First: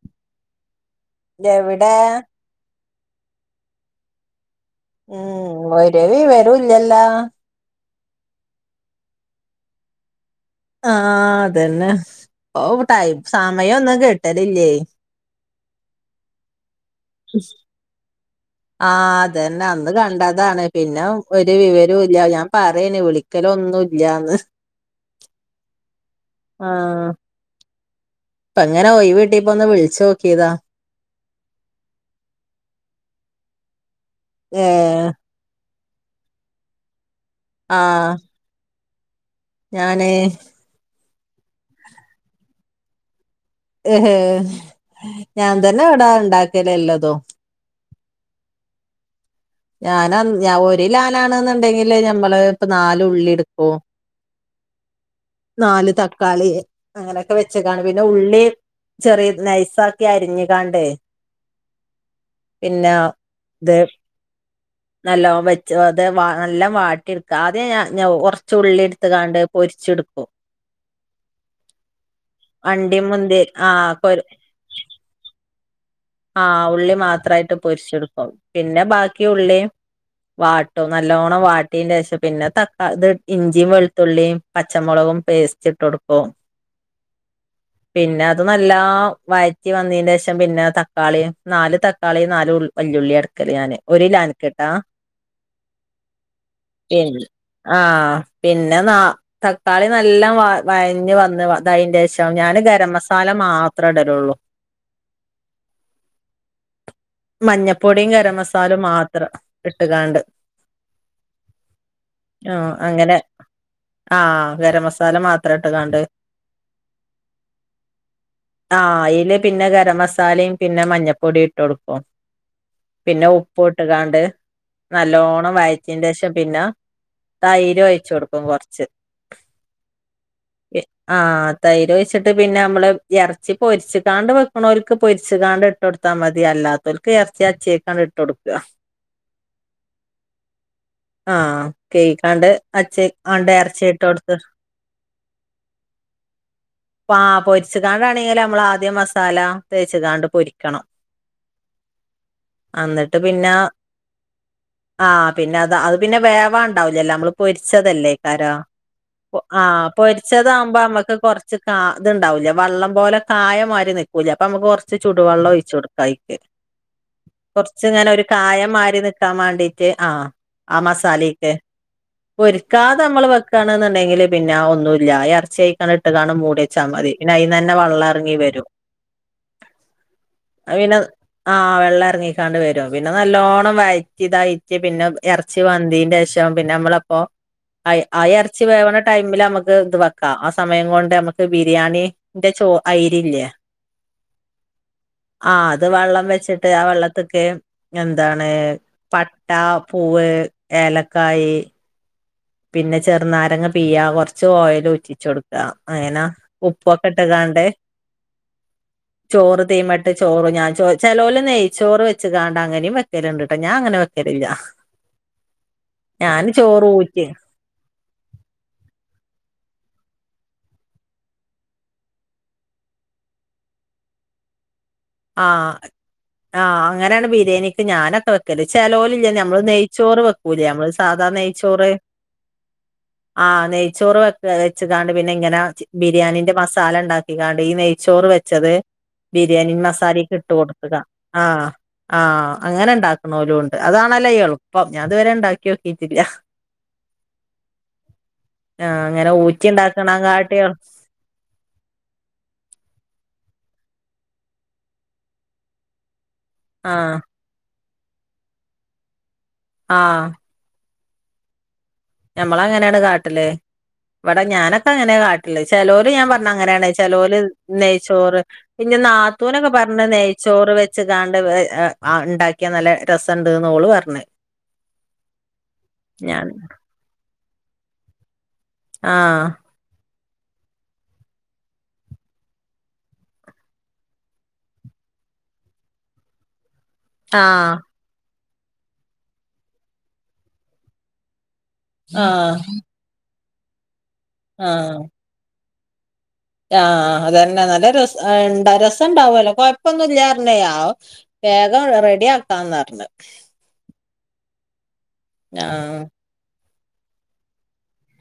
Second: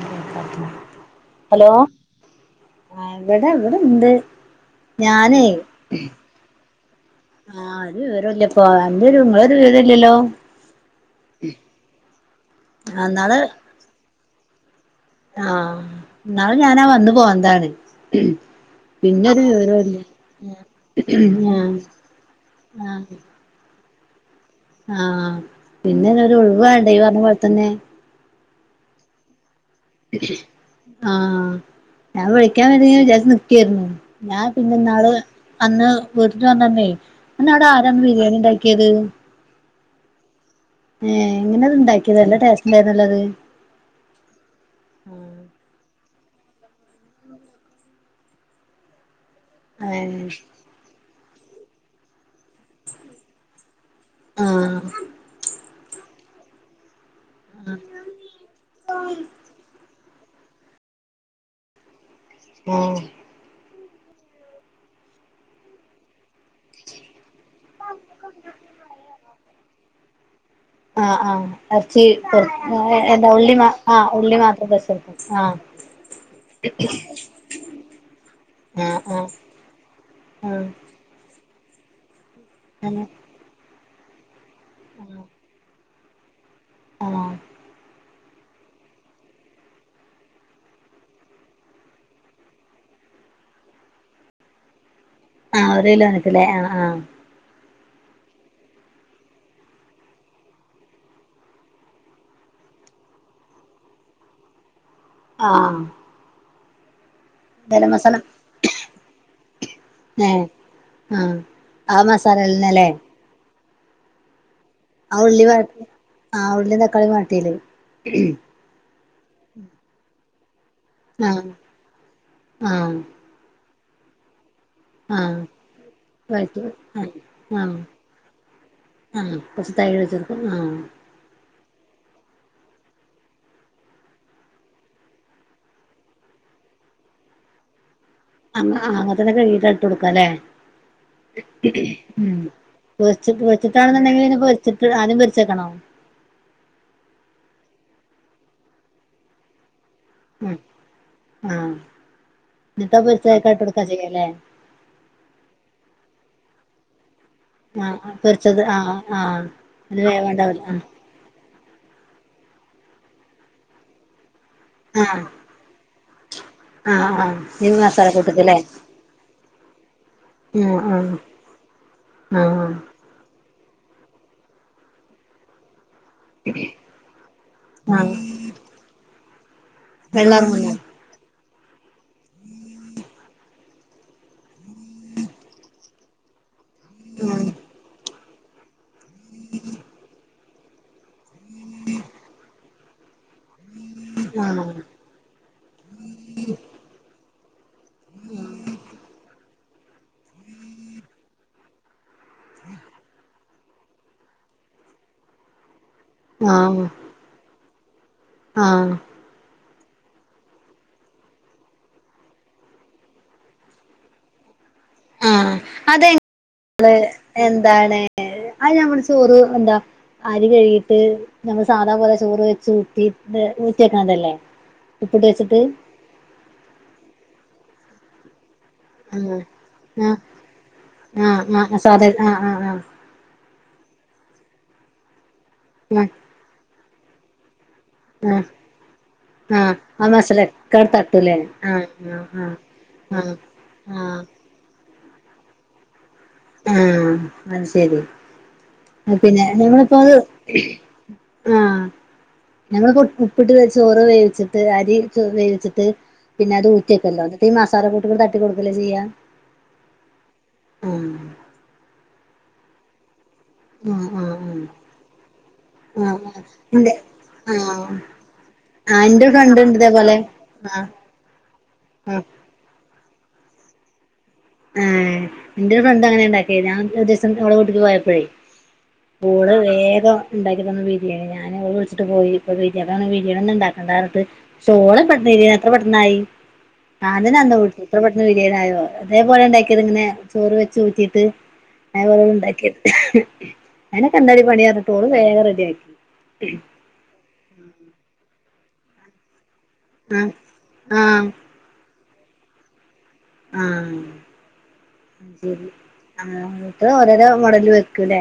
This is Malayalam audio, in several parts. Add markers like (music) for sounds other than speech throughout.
ന്തേക്കാത്തെ. ഹലോ, എവിടെ ആ, വെടെ, വ്ടെണ്ട്. ഉം, വരവി, വരവില്ലല്ല. ആഹ, അ ഒരു, വിവരോംല്ലപ്പൊ, അന്റൊരു, ങ്ങളൊരു, വിവരോല്ലല്ലോ. ആ, അതന്നെ, പൊ, ടൈം, ഇന്നാള് സമയൊന്നും, കിട്ടലില്ലൈ. ന്നാള്, ഞാനാ, വന്ന്, പോന്നതാണ്. ആ, പിന്നൊരു അതന്നെ, അന്ന്, വിവരല്ല കണ്ടതാണ്, പിന്നെ, ഒരു, ആ വിവരോൻല്ല, ഞാൻ, ആ പറയെന്നി, വിളിക്കലൊന്നും ഇല്ലാന്ന് ആ, പിന്നെന്നൊരുഴുവാണ്ടെയ്, ഇയ്യ്, പറഞ്ഞ പോലെത്തന്നെ. പ്പങ്ങനെ ഓയ്‌വിട്ടിയെപ്പോ, ഒന്ന്, വിളിച്ചോക്കിയേതാ. ആ, ഞാൻ, വിളിക്കാൻ, വേണ്ടിങ്ങനെ, വിചാരിച്ച്, നിക്കായിരുന്നു, ഞാൻ, പിന്നെ, ഏഹ് ന്നാള് അന്ന്, വീട്ട് വന്നന്നൈ, അന്നവ്ടെ, ആരാണ്, ബിരിയാണി ണ്ടാക്കിയേത്. ഞാനേ. ഏ, എങ്ങനെത്, ണ്ടാക്കിയേത്, നല്ലെ, ടേസ്റ്റ് ണ്ടായിരുന്നല്ലോ, അത്. ഏഹെ, ഞാൻ തന്നെ, അവിടാ ണ്ടാക്കല്, എല്ലതും, ഞാനന്ന്, ഞ, ഒരിലോ ലാണ്ന്ന്ണ്ടേങ്കില്, നമ്മള്, പ്പൊ, നാലുള്ളിട്ക്കും. ആഹ്. നാല്, തക്കാളി, അങ്ങനൊക്കെവെച്ച്കാണ്ട്, പിന്നെ, ഉള്ളി, ചെറിയ, നൈസാ (unintelligible) അരിഞ്ഞ്കാണ്ട്, ആ ആ പിന്നെഉം, ദെ നല്ലോം, വെച്ച് വത്, വ, നല്ലം, വാട്ടിട്ക്ക, ആദ്യം, ഞ, ഞ, വൊ, വൊറ്ച്ചുള്ളി, ട്ത്ത്കാണ്ട് പൊരിച്ച്ട്ക്കും. ആ, ആഹ്, എർച്ചി, (unintelligible) അണ്ടി എന്താ, മുന്തി ഉള്ളീം, മ, ആ, ഉള്ളി മാത്രം, (unintelligible) ആ ആ, ഉള്ളി മാത്രായിട്ട്, പൊരിച്ചെടുക്കും, പിന്നെ, ആഹ് ആഹ് ബാക്കിയുള്ളീം ആഹ് വാട്ടും, നല്ലോണം വാ ട്ടീനെഷോം, പിന്നെ, തക്കാ, അങ്ങനെ ത്, ഇഞ്ചിയും, വെളുത്തുള്ളീം, പച്ചമൊളകും, പേസ്റ്റിട്ടോട്ക്കു ഓ. ആഹ്. പിന്നെ അത് നല്ലാം വഴറ്റി വന്നീന്റെ ശേഷം പിന്നെ ത കാളീം നാല് തക്കാളീം നാല് ഉൾ വല്ലിയുള്ളിയാട്ക്കൽ ഞാൻ ഒരുലാൻക്ക് ട്ടാ. ആഹ് ഒരു കിലോന്ക്ക്ലേ ആ ആഹ്. ശരി ആഹ് പിന്നെ ന്ന തക്കാളി നല്ലവ വഴഞ്ഞഞ് വന്ന് തയ്യെന്റെഷം അതിന്റെറെ ശേഷം ഞാൻ ഗരം മസാല മാത്രം ഇടലൊള്ളൂ. ആഹ്. ഗരം മഞ്ഞപ്പൊടിം മസാല ഗരമസാലും മാത്രം ഇട്ട്കാണ്ട്. ഏഹ് ആഹ് ആ മസാലന്നെലേ? ആ. ഗരംമസാല മാത്രട്ട് കാണ്ട് ആഹ് ഉള്ളീം തക്കാളീം വാട്ടിയത് ആ ഈ ൽ പിന്നെ ഗരം മസാലിം പിന്നെ മഞ്ഞപ്പൊടിം ആഹ് ഇട്ട് കൊടുക്കും ആഹ് പിന്നെ ഉ പ്പ് ഇട്ട്കാണ്ട്. ആഹ് നല്ലോണ്ണം വഴച്ചിന്റെ ശേഷം വഴറ്റി പിന്നെ ആഹ് തൈര് ഒഴിച്ചു കൊടുക്കും കൊറച്ച്. ആഹ കൊറച്ച് തൈ വെച്ചടുക്കും ആഹ. ആഹ് തൈര് വെച്ചിട്ട് പിന്നെ നമ്മള് എറച്ചി പൊരിച്ച്കാണ്ട് വെക്ക്ണോൽക്ക് പൊരി ച്ച്കാണ്ട് ഇട്ട്ടുത്തൽ മതി അല്ലാതോൽക്ക് എറച്ചി അച്ചിയെക്കാണ്ട് ഇട്ട് കൊടുക്കുക അങ്ങഅ അങ്ങനത്തനൊക്കെ കൈക്കീട്ട് ഇട്ട് കൊടുക്കാല്ലേ. ആഹ് ഉം കഴുകിക്കാണ്ട് അച്ചേ പൊ ആണ്ട് ഇറച്ചി ഇട്ട് പൊറച്ചിട്ടാണെന്നുണ്ടെങ്കിൽ കൊടുത്ത് പിന്നെ പൊരിച്ചിട്ട് ആദ്യം പൊരിച്ച് വെക്കണോ? ആ പൊരിച്ച് കാണ്ടാണെങ്കിൽ നമ്മൾ ആദ്യം മസാലതെ ചെറുതാണ്ട് ഉം പൊരിക്കണം. ആഹ് എന്നിട്ടാ അന്നിട്ട് പൊരിച്ചതൊക്കെ പിന്നെ ഇട്ട് കൊടുക്കാ ചെയ്യല്ലേ ആ പിന്നെ അത് അത് പിന്നെ വേ മണം ഒണ്ടാവില്ലല്ലോ നമ്മള് ആഹ് പൊരിച്ചതല്ലേതരാ പൊരിച്ചത് ആഹ് പോ ആഹ് അത് വേവണ്ടാവില്ല പൊരിച്ചതാകുമ്പോ നമ്മക്ക് കുറ ച്ച് ഇത്ണ്ടാവൂല്ലേ വള്ളം പോലെ കായ മാതിരി നിക്കൂലെ അപ്പ നമ്മക്ക്- ഇച്ചി ആഹ് ചൂടുവെള്ളം ഒഴിച്ചു കൊടുക്കായിക്ക്. ആഹ് ആഹ് ആഹ് ഈ കൊറച്ചിങ്ങനെ മസാല ഒരു കൂട്ടത്തില്ലേ കായം മാതിരി നിക്കാൻ വേണ്ടീട്ട് ആഹ് മസാലയിട്ട് പൊരിക്കാതെ ആഹ് നമ്മള് വെക്ക് ണാന്നുണ്ടെങ്കിൽ പിന്നെ ഒന്നുമില്ല എർച്ചി ആ ആത് ഇട്ട് കാണ്ട് മൂടിവെച്ചാമതി പിന്നെ അതിന്ന്തന്നെ വെള്ളം എറങ്ങി വരും. വെള്ളം എറങ്ങുംയല്ലേ അത് പിന്നെ ആഹ് വെള്ളം എർങ്ങിക്കാണ്ട് വെരും പിന്നെ നല്ലോണം വഴ്റ്റി ഇതായിറ്റ് പിന്നെ എർച്ചി വെന്തിന്റെഷം പിന്നെ അമ്മെൾ അപ്പോ ആയ് ആ എർച്ചി വേവണ ടൈമിൽ അമ്മെക്ക് ഇത് വെക്കാം ആ സ സമയം കൊണ്ട് ഞമ്മെക്ക് ബിരിയാണി ന്റെ ചോ ആയ്രി ഇല്ലെ. ആഹ് ആഹ് അത് വള്ളം വെച്ച്ട്ട് ആ വള്ളത്ത്ക്ക് എന്താണ് പ ട്ട, പൂവ്, ഏലക്കായ്. പിന്നെ ചെറ് നാരങ്ങ പിയ്യാ കൊർച്ച് ഓയലും ഉറ്റിച്ച് കൊട്ക്കാ. അയെനാ ആഹ് ഉപ്പൊക്കെ ഇട്ട്ക്കാട്ട്. ആഹ് തീമെട്ട് ചോറ് ഞാ ചോ ചെലോൽ നെയ്‌ച്ചോർ വെച്ച്കാണ്ട് അങ്ങനിം വെക്കെൽ ഇണ്ട്ട്ടോ ഞാ അങ്ങനെ വെക്കെൽ ഇല്ല. ആഹ് അതെ ഞാന് ചോറ് ഊ എന്താണ് അയ് ഞമ്മെളെ ചോറ് എന്താ. അരി കെഴ്ക്കീട്ട് നമ്മെൾ സാധാ പോലെ ചോറ് വെച്ച് ഊറ്റി ട്ട് ഊറ്റി വെക്ക്ണെത് അല്ലെ? ആഹ് ആഹ് അങ്ങനെയാണ് ബിരിയെണിക്ക് ഞാനൊക്കെ വെ ക്കെൽ ചെലോൽ ഇല്ലെ ആഹ് ഞമ്മെൾ ആഹ് നെയ്ച്ചോറ് വെക്കൂലെ ഞമ്മെൾ സാധാ ആഹ് ആഹ് നെയ്ച്ചോറ്. സാധാ ആഹ് ആഹ് ആഹ് ആഹ് നെയ്ച്ചോറ് വെക്കാ വെച്ച്ക്കാണ്ട് പിന്നെ ഇങ്ങനെ ചി ആഹ് ബിരിയാണീന്റെ മസാല ഇണ്ടാക്കിക്കാണ്ട്. പ്പ ഈ നെയ്ച്ചോറ് ആഹ് വെച്ചെത് ബിരിയെണി ആഹ് മാസ ആ സാലിക്ക് ഇട്ട് മസാലൊക്കെ കൊട്ക്ക്ക തട്ടൂലേ ആഹ് ആഹ് അങ്ങനെ ഇണ്ടാക്ക്ണോലും ഇണ്ട് ആഹ് ആഹ് അതാണല്ലോ എൾപ്പം. ഞാ ഇത് വെരെ ഇണ്ടാക്കിയോക്കി ആഹ് അത് ശെരി. ആഹ് അങ്ങനെ പിന്നെ ഊറ്റി നിങ്ങളിപ്പോ അത് ഉണ്ടാക്കണകാട്ടി ആഹ ഞങ്ങളിപ്പോ ഉപ്പിട്ട് ചോറ് വേവിട്ട് അരി വേിച്ചിട്ട് പിന്നെ അത് ആഹ് ഊറ്റിയക്കെല്ലോ അത് (unintelligible) തട്ടി കൊടുക്കല്ലേ ചെയ്യ ആഹ് ആ ഞമ്മള അങ്ങനെയാണ് കാട്ടല് ആഹ് ഇവിടെ ആഹ് ഞാനൊക്കെ അങ്ങനെ കാട്ടില്ല ചലോല് ആഹ് ഞാൻ ആഹ് പറഞ്ഞ അങ്ങനെയാണ് ഇന്റെ ചലോല് ആഹ് നെയ്ച്ചോറ് പിന്നെ ആഹ് എന്റെ നാത്തൂനൊക്കെ ഫ്രണ്ട്ണ്ട് പറഞ്ഞ ഇതേപോലെ നെയ്ച്ചോറ് ആഹ് വെച്ച്കാണ്ട് ആ ആ ആഹ് ഉണ്ടാക്കിയാ നല്ല രസ ഉണ്ടാ ഓള് പറഞ്ഞേ ആ എന്റെ ഒരു ഫ്രണ്ട് അങ്ങനെ ഉണ്ടാക്കി ഞാൻ ഒരു ദിവസം ഓളെ വിട്ടിക്ക് പോയപ്പോഴേ ആഹ് കൂടെ വേഗം ഉണ്ടാക്കി തന്ന ബിരിയാണി ഞാന് അവള്‍ വിളിച്ചിട്ടും പോയില്ല അത് ആന്ന് ബിരിയാണി ഉണ്ടാക്കട പറഞ്ഞിട്ട് (unintelligible) എത്ര പെട്ടെന്നായി (inaudible) അത് അന്തോ കട്ടി ആഹ് ഇത്ര പെട്ടെന്ന് ബിരിയാണായി അതേപോലെ ഉണ്ടാക്കിയത് ഇങ്ങനെ ചോറ് വെച്ച് ഊറ്റീട്ട് (unintelligible) ആഹ് ഉണ്ടാക്കിയത് അങ്ങനെ (unintelligible) പണി വേഗം റെഡിയ ആക്കി ആഹ അതന്നെ നല്ല ര രസം ഉണ്ടാവല്ലോ അപ്പൊന്നും ആഹ് ഇല്ലെന്ന് പറഞ്ഞ് ആഹ് വേഗം റെഡി ആക്കാന്ന് പറഞ്ഞ അ ശരി ആഹ് എന്നിട്ട് ഓരോരോ മോഡല് വെക്കുംല്ലേ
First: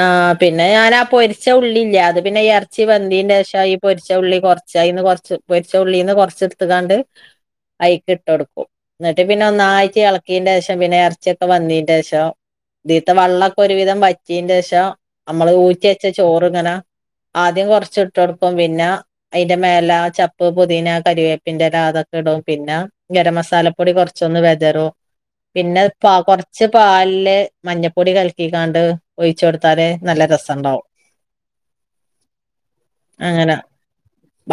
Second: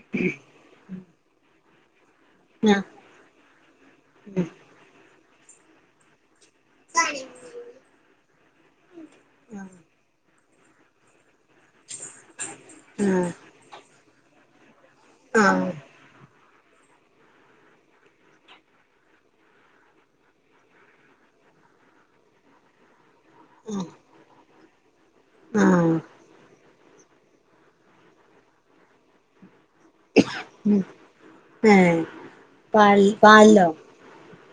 ആഹ പിന്നെ ഞാനാ പൊരിച്ച ഉള്ളില്ല അത് പിന്നെ ഇറച്ചി ആഹ് വെധൃന്റെ ശേഷം ഈ പൊരിച്ച ഉള്ളി കുറച്ചായിന്ന് കൊറച്ച് പൊച്ച ഉള്ളീന്ന് കൊറച്ച് അയിക്ക് ഇട്ട കൊടുക്കും എന്നിട്ട് പിന്നെ നന്നായിട്ട് ഇളക്കും വെധേന്റെ ശേഷം പിന്നെ ഇറച്ചിയൊക്കെ വന്നീന്റെ ശേഷം ഇദേത്തെ ആഹ് വെള്ളൊക്കെ ഒരുവിധം വച്ചീന്റെ ശേഷം നമ്മള് ആഹ് ഊറ്റെച്ച ചോറ്ങ്ങനാ ആദ്യം കുറച്ച ഇട്ട് കൊടുക്കും പിന്നെ അതിന്റെ മേല ചപ്പ് പുദീന കറിവേപ്പിന്റെ ഇല ഇടും പിന്നെ ഗരം മസാലപ്പൊടി കുറച്ചൊന്ന് വിതറും പിന്നെ ആഹ് കുറച്ച് പാലില് മഞ്ഞൾപ്പൊടി കലക്കിക്കാണ്ട് ഒഴിച്ചുടുത്ത് എത്താ നല്ല രസുണ്ടാവും ഏഹ് പാൽ അങ്ങനെ പാലിലോ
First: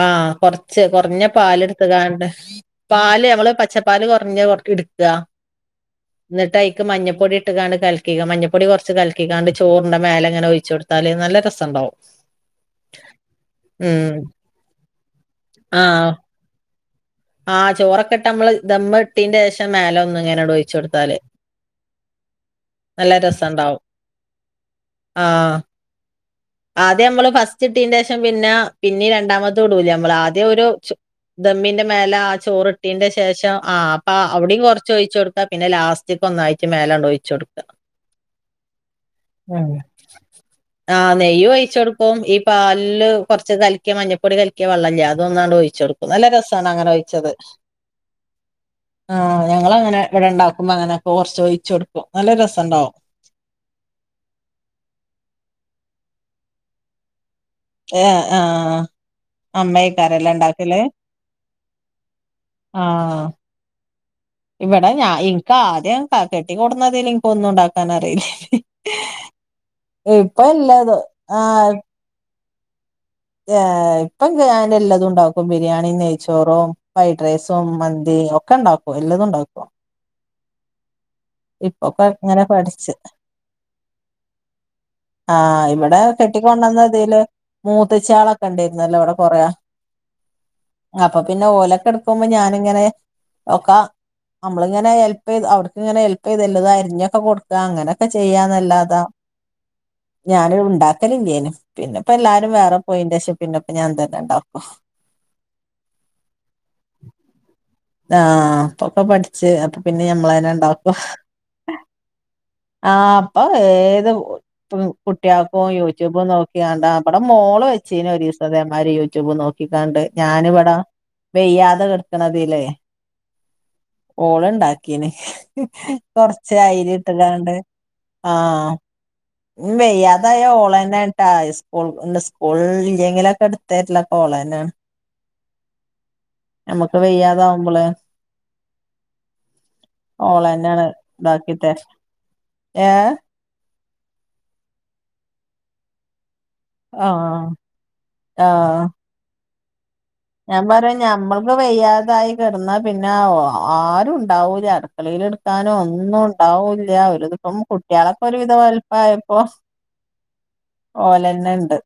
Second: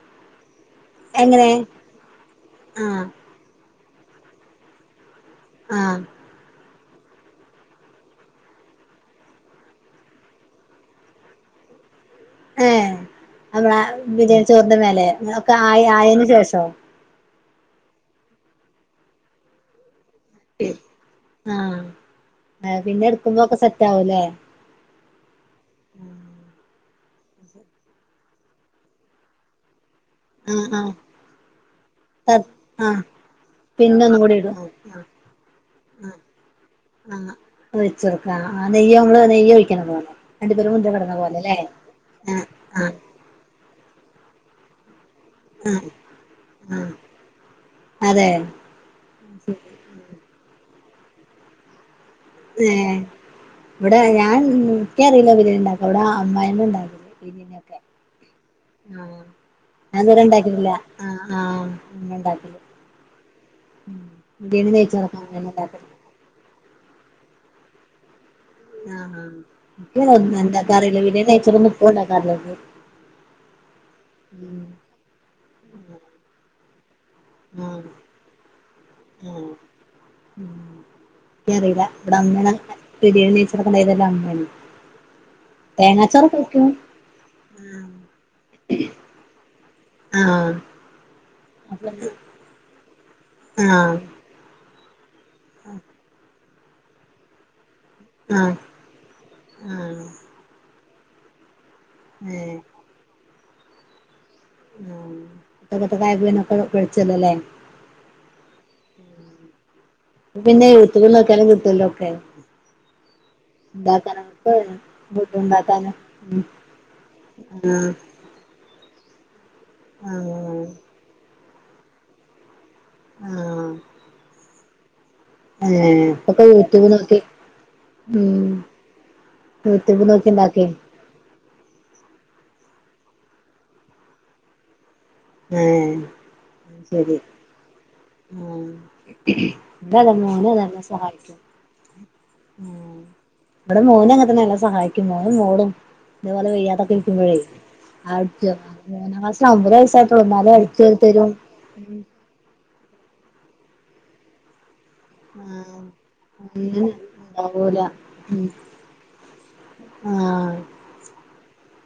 ആഹ് കൊറച്ച് കുറഞ്ഞ എങ്ങനെ പാല് എടുത്തുകണ്ട് ആഹ് പാല് ഞമ്മള് പച്ച പാല് പ്പ്ൽ കുറഞ്ഞ എടുക്ക ആഹ് എന്നിട്ട് ആയ് മഞ്ഞപ്പൊടി ഇട്ടുകണ്ട് കലക്കേ മഞ്ഞപ്പൊടി കുറച്ച് കലക്കേ ചോറിന്റെ മേലെങ്ങനെ ഒഴിച്ചു കൊടുത്താല് നല്ല രസമുണ്ടാവും ഏ നമ്മള ബിരിയാണി ചോറിന്റെ മേലെ ഒക്കെ ആയി ആയതിന് ശേഷം ആഹ ചോറൊക്കെ ഇട്ട് നമ്മള് ദമ്മട്ടീന്റെ ശേഷം മേല ഒന്ന് അങ്ങനെട് ഒഴിച്ച കൊടുത്താല് ആഹ് പിന്നെ നല്ല എടുക്കുമ്പോക്കെ രസുണ്ടാവും സെറ്റ് ആവൂല്ലേ ആഹ് ആദ്യം നമ്മള് ഫസ്റ്റ് കിട്ടീന്റെ ശേഷം പിന്നെ പിന്നീ രണ്ടാമത്ത ഇടൂലേ നമ്മൾ ആദ്യം ഒരു ആഹ് ദമ്മിന്റെ മേലെ ആ ആഹ് ചോറി ആഹ് ഇട്ടീന്റെ ശേഷം ആ് പിന്നെ അപ്പ ഒന്നും അവിടയും കുറച്ച് ഒഴിച്ചു കൊടുക്ക പിന്നെ ലാസ്റ്റ് ആ വെച്ച കൊടുക്ക ആ നെയ്യോ നമ്മള് നെയ്യോ ഒഴിക്കണ മുമ്പോ അണ്ടിപ്പരിപ്പും ആ മുന്തിരിങ്ങും (unintelligible) നെയ്യ് കഴിച്ചോടുപ്പം ഈ പാലില് കുറച്ച് കലിക്ക മഞ്ഞൾപ്പൊടി കലിക്കിയ വെള്ളംഇല്ലേ അതൊന്നാണ്ട് ഒഴിച്ച ആഹ് കൊടുക്കും നല്ല രസമാണ് അങ്ങനെ ആഹ് ഒഴിച്ചത് അതെ ആഹ ഞങ്ങള്‍ അങ്ങനെ ഇവിടെ ഉണ്ടാക്കുമ്പോ അങ്ങനെ കൊറച്ച് ഒഴിച്ചു കൊടുക്കും നല്ല ഏ രസണ്ടാവും ഇവിടെ ഞാൻ എനിക്ക് അറിയില്ല ഇങനെ ഉണ്ടാക്കൻ ഇവിടെ അമ്മായിഅമ്മ ഉണ്ടാക്കും ഏ ആ (unintelligible) ആഹ് ഞാന്‍ ഇതുവരെ അമ്മേക്കാരല്ലേ ഇണ്ടായിട്ടില്ല ഉണ്ടാക്കല് ആ ആഹ് (unintelligible) ഇണ്ടാക്കില്ല ആഹ് ഉ (unintelligible) കൂടുതലൊന്നും ഇൊ ഒന്നും ഉണ്ടാക്കാ അറിയില്ലേ ആഹ എന്താ കറ എല്ലാതും വിനച്ചപ്പണ്ട കറ ഇപ്പം ഞാന്‍ എല്ലതും ഉണ്ടാക്കും ബിരിയാണി നെയ്ച്ചോറും ഫ്രൈഡ് റൈസും ആഹ് മന്തിയും ഒക്കെ ഉണ്ടാക്കുവോ എല്ലാതും ഉണ്ടാക്കോ ഉം ഇക്ക് അറീലാ ഇബെടെ ഇങ്ങനെ അമ്മെണ് അങ്ങെനെ പഠിച്ച് ബിരിയാണി നെയ്ച്ചോറ് ഒക്കെ ഇണ്ടാക്കി തെര്ൽ അമ്മെയാണെയ് ആഹ് ഇബെടെ കെട്ടിക്കൊണ്ടെന്ന ഇതിൽ മൂത്തെച്ചാൾ ഒക്കെ ഇണ്ടായിര്ന്നെല്ലോ ഇവെടെ കൊറെ ആഹ് അപ്പ പിന്നെ ഓലൊക്കെ ആഹ് ഇട്ക്കുമ്പോ ഞാൻ ഇങ്ങെനെ ഒക്കെ ആഹ് അമ്മെൾ ഇങ്ങെനെ ഹെൽപ്പ് ചെയ്ത് അയുട്ക്ക് ഇങ്ങെനെ ഹെൽപ്പെയ്ത് എല്ലതും അര്ഞ്ഞൊക്കെ കൊട്ക്കാ അങ്ങനെ ക്കെ ചെയ്യാന്ന് ആഹ് അല്ലാതെ ഞാൻ ഇണ്ടാക്കെൽ ഇല്ലെയ്നു പിന്നെ ഇപ്പ എല്ലാരും ഏഹ് വേറെ ദേശപ്പിന്റെ ഒപ്പം ഞാൻ തന്നെ ഉണ്ടാവും. ആഹ് (unintelligible) വെളിച്ചം ഇല്ലല്ലേ ആഹ് ഇപ്പൊപ്പ പഠിച്ചു അപ്പൊ പിന്നെ ഞമ്മളനെ പിന്നെ ഇണ്ടാക്കോ. യൂട്യൂബിൽ നോക്കിയാലും കിട്ടല്ലോ ഒക്കെ ആ ഇപ്പൊ ഏത് ഇണ്ടാക്കാനൊക്കെ ഫുഡ് കുട്ടിയാക്കും ഇണ്ടാക്കാനും യൂട്യൂബും നോക്കിയാണ്ട ഇവിടെ മോ ള് ആഹ് വെച്ചിനെ ഒരിസം ഇതേമാതിരി യൂ യൂട്യൂബ് നോക്കിക്കാണ്ട് ആഹ് ഞാനിവിടെ വെയ്യാതെ കെടുക്കണതില് ആഹ് ഓള് ഇണ്ടാക്കിനി ഏഹ് ഒക്കെ കൊറച്ച് യൂട്യൂബ് അയ്രി നോക്കി ഇട്ടടാണ്ട് ഉം ആഹ് ഇഞ് യൂട്യൂബ് നോക്കി വെയ്യാതായ ഇണ്ടാക്കി ഒളെന്നെട്ടെ ഓൾ സ്കൂൾ ഇല്ലെങ്കിലൊക്കെ എടുത്തരില്ല ഓള് തന്നെയാ. ഏഹ് അയ് ശരി. വെയ്യാതാവുമ്പള് ആഹ് ഇത് അതനെ മേൻ സഹായിക്കും. ഉം ഏഹ് ഇവിടെ മോനെ അങ്ങന തന്നെ എല്ലാം സഹായിക്കും മോനും, മോളും. ഇതേപോലെ വെയ്യാത്തൊക്കെ ഇരിക്കുമ്പോഴേ ആഹ് ആഹ് മൂന്നാം ക്ലാസിൽ ഒമ്പത് വയസായിട്ട് ഞാൻ പറയാ ഞമ്മക്ക് വയ്യാതായി കിടന്നാ പിന്നെ ആരും ഉണ്ടാവൂല വെളിയില് എടുക്കാനോ ആഹ് ഒന്നും ഒന്നിനും ഉണ്ടാവൂല്ല ഒരു ദപ്പം ഉണ്ടാവൂല കുട്ടികളൊക്കെ ഒരു ഉം വിധം വലുപ്പമായപ്പോ. ആഹ് ഓലന്നെണ്ട്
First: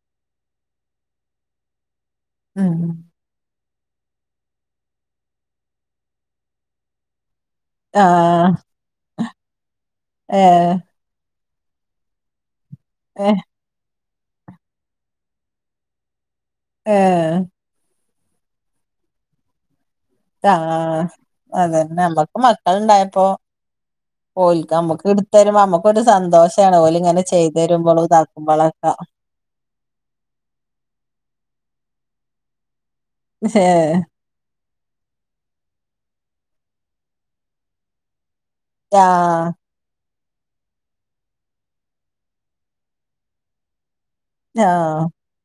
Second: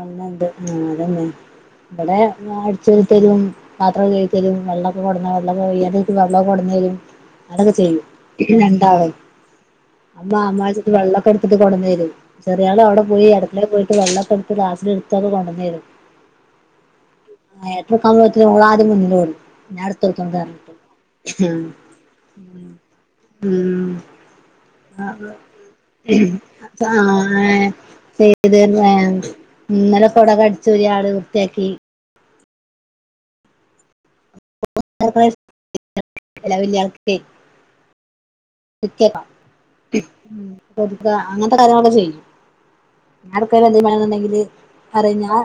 ആന്നണ്ട് ആ അതന്നെ ഇവിടെ മോൻ ഉം അടിച്ചു വാരി തരും. പാത്രം കഴുകിത്തരും വെള്ളമൊക്കെ കൊടന്ന് വെള്ള (unintelligible) വെള്ളം കൊടന്ന് തരും. അതൊക്കെ ചെയ്യും ആഹ് രണ്ടാളും അമ്മ ഏഹ് അമ്മച്ചിക്ക് വെള്ളമൊക്കെ എടു കൊണ്ടെന്ന് തരും ചെറിയള് അവിടെ പോയി ഏഹ് അടുക്കള പോയിട്ട് വെള്ളയോക്കെ എടുത്ത് ക്ലാസില് എടുത്തൊക്ക കൊണ്ടന്നുത്തരും. ഏഹ് സമയത്തിന് അവൾ ആദ്യം മുന്നിലോടും. ആഹ് (unintelligible) ഉം അതന്നെ നമ്മക്ക് മക്കളുണ്ടായപ്പോ ഉം (unintelligible) ഓൽക്ക് നമ്മുക്ക് ആഹ് എടുത്തരുമ്പോ നമ്മുക്കൊരു ആഹ് സന്തോഷാണ് അതാരാ ഓലിങ്ങനെ ചെയ്ത് തരുമ്പോളും ചെയ്തു തരുന്നേ. ഇതാക്കുമ്പോളൊക്കെ ഇന്നലെ കുട കടിച്ചൂരി ആട് വൃത്തിയാക്കി. ഏഹ് (unintelligible) ആഹ് (unintelligible) അങ്ങനത്തെ കാര്യങ്ങളൊ ചെയ്യും ഞാൻ അടുക്കളയിൽ എന്തേലും പണിയുണ്ടെങ്കിൽ. ങ്കിലും ആഹ് പറയും ഞാൻ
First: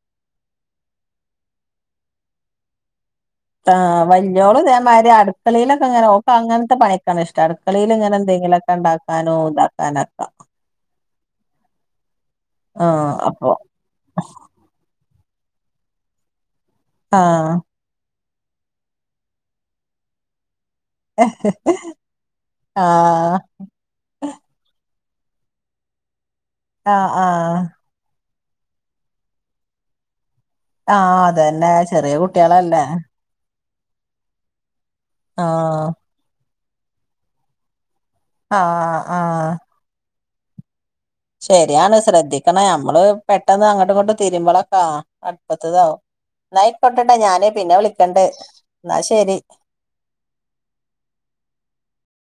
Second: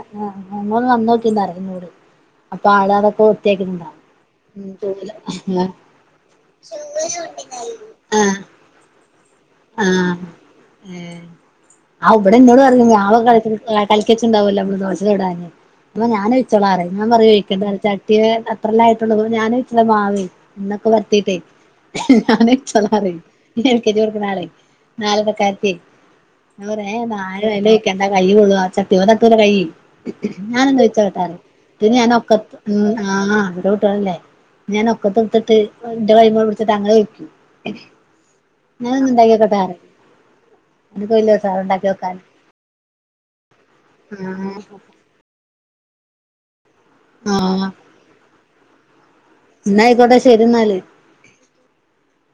അങ്ങോട്ട് വന്നു നോക്കി എന്ന് പറഞ്ഞു അപ്പൊ അവള്. ആ വല്യോള് ഇതെമാതിരി അടുക്കളിയിലൊക്കെങ്ങനെ ഓക്ക് അങ്ങനത്തെ പണിക്ക ഇഷ്ടാണ് അടുക്കളല്. അങ്ങനെ ആഹ് ആഹ് എന്തെങ്കിലെക്കെ ഉണ്ടാക്കാനോ. ആഹ് ഇതാക്കാനൊക്കെ ഏഹ് ആഹ് ഇവിടെ എന്നോട് പറയുന്ന ഞാൻ ആഹ് പോയി അപ്പൊ കളിച്ചിട്ട (unintelligible) ഉണ്ടാവുകയിലോ. നമ്മള്. (unintelligible) അമ്മ ഞാൻ ഒഴിച്ചോളാം എന്നുപറയും ഞാൻ പറയും ആഹ് ഒഴിക്കണ്ട എന്നിട്ട്. ഇവൻ എത്രയിലായിട്ടുണ്ടെന്ന് ഞാൻ ഒഴിക്കുന്ന മാവേ. വെള്ളമൊക്കെ വറ്റിയിട്ട് ഞാൻ ഒഴിച്ചോളാം എന്ന് പറയും ആഹ് ഇടക്കൊക്കെ. ഒരാളെ (unintelligible) ഞാൻ പറയൂവേ ആഹ് താനെ ആഹ് എണ്ണ ഒഴിക്കേണ്ട കൈ പൊള്ളുന്നു. ആ ചട്ടിയോടൊക്കെ കരിയും. ഞാൻ എണ്ണ ആഹ് ഒഴിച്ചോട്ടെ എന്ന് അതന്നെ എന്നിട്ട് ഞാൻ ചെറിയ ഒക്കത്ത് കുട്ടികളല്ലേ ഉം ആഹ് ഇവളെ. ഇട്ടേണ്ടേ ഞാൻ പൊക്കത്ത് നിർത്തിയിട്ട് ആഹ് എന്റെ കയ്യുമേ പിടിച്ചിട്ട് അങ്ങനെ ഒഴിക്കും. ആഹ് ഞാനെന്ന് ആഹ് ഉണ്ടാക്കിക്കോട്ടെ. ശരിയാണ് ശ്രദ്ധിക്കണം നമ്മള് പെട്ടെന്ന് അങ്ങോട്ടും ഇങ്ങോട്ട് ആഹ് തിരുമ്പളാക്കാ അടുപ്പത്ത്. ത്തതാവും എന്നായിക്കൊട്ടേ ഞാനേ ആഹ് പിന്നെ വിളിക്കണ്ടേ എന്നാ ശരി. ഇരുന്നല്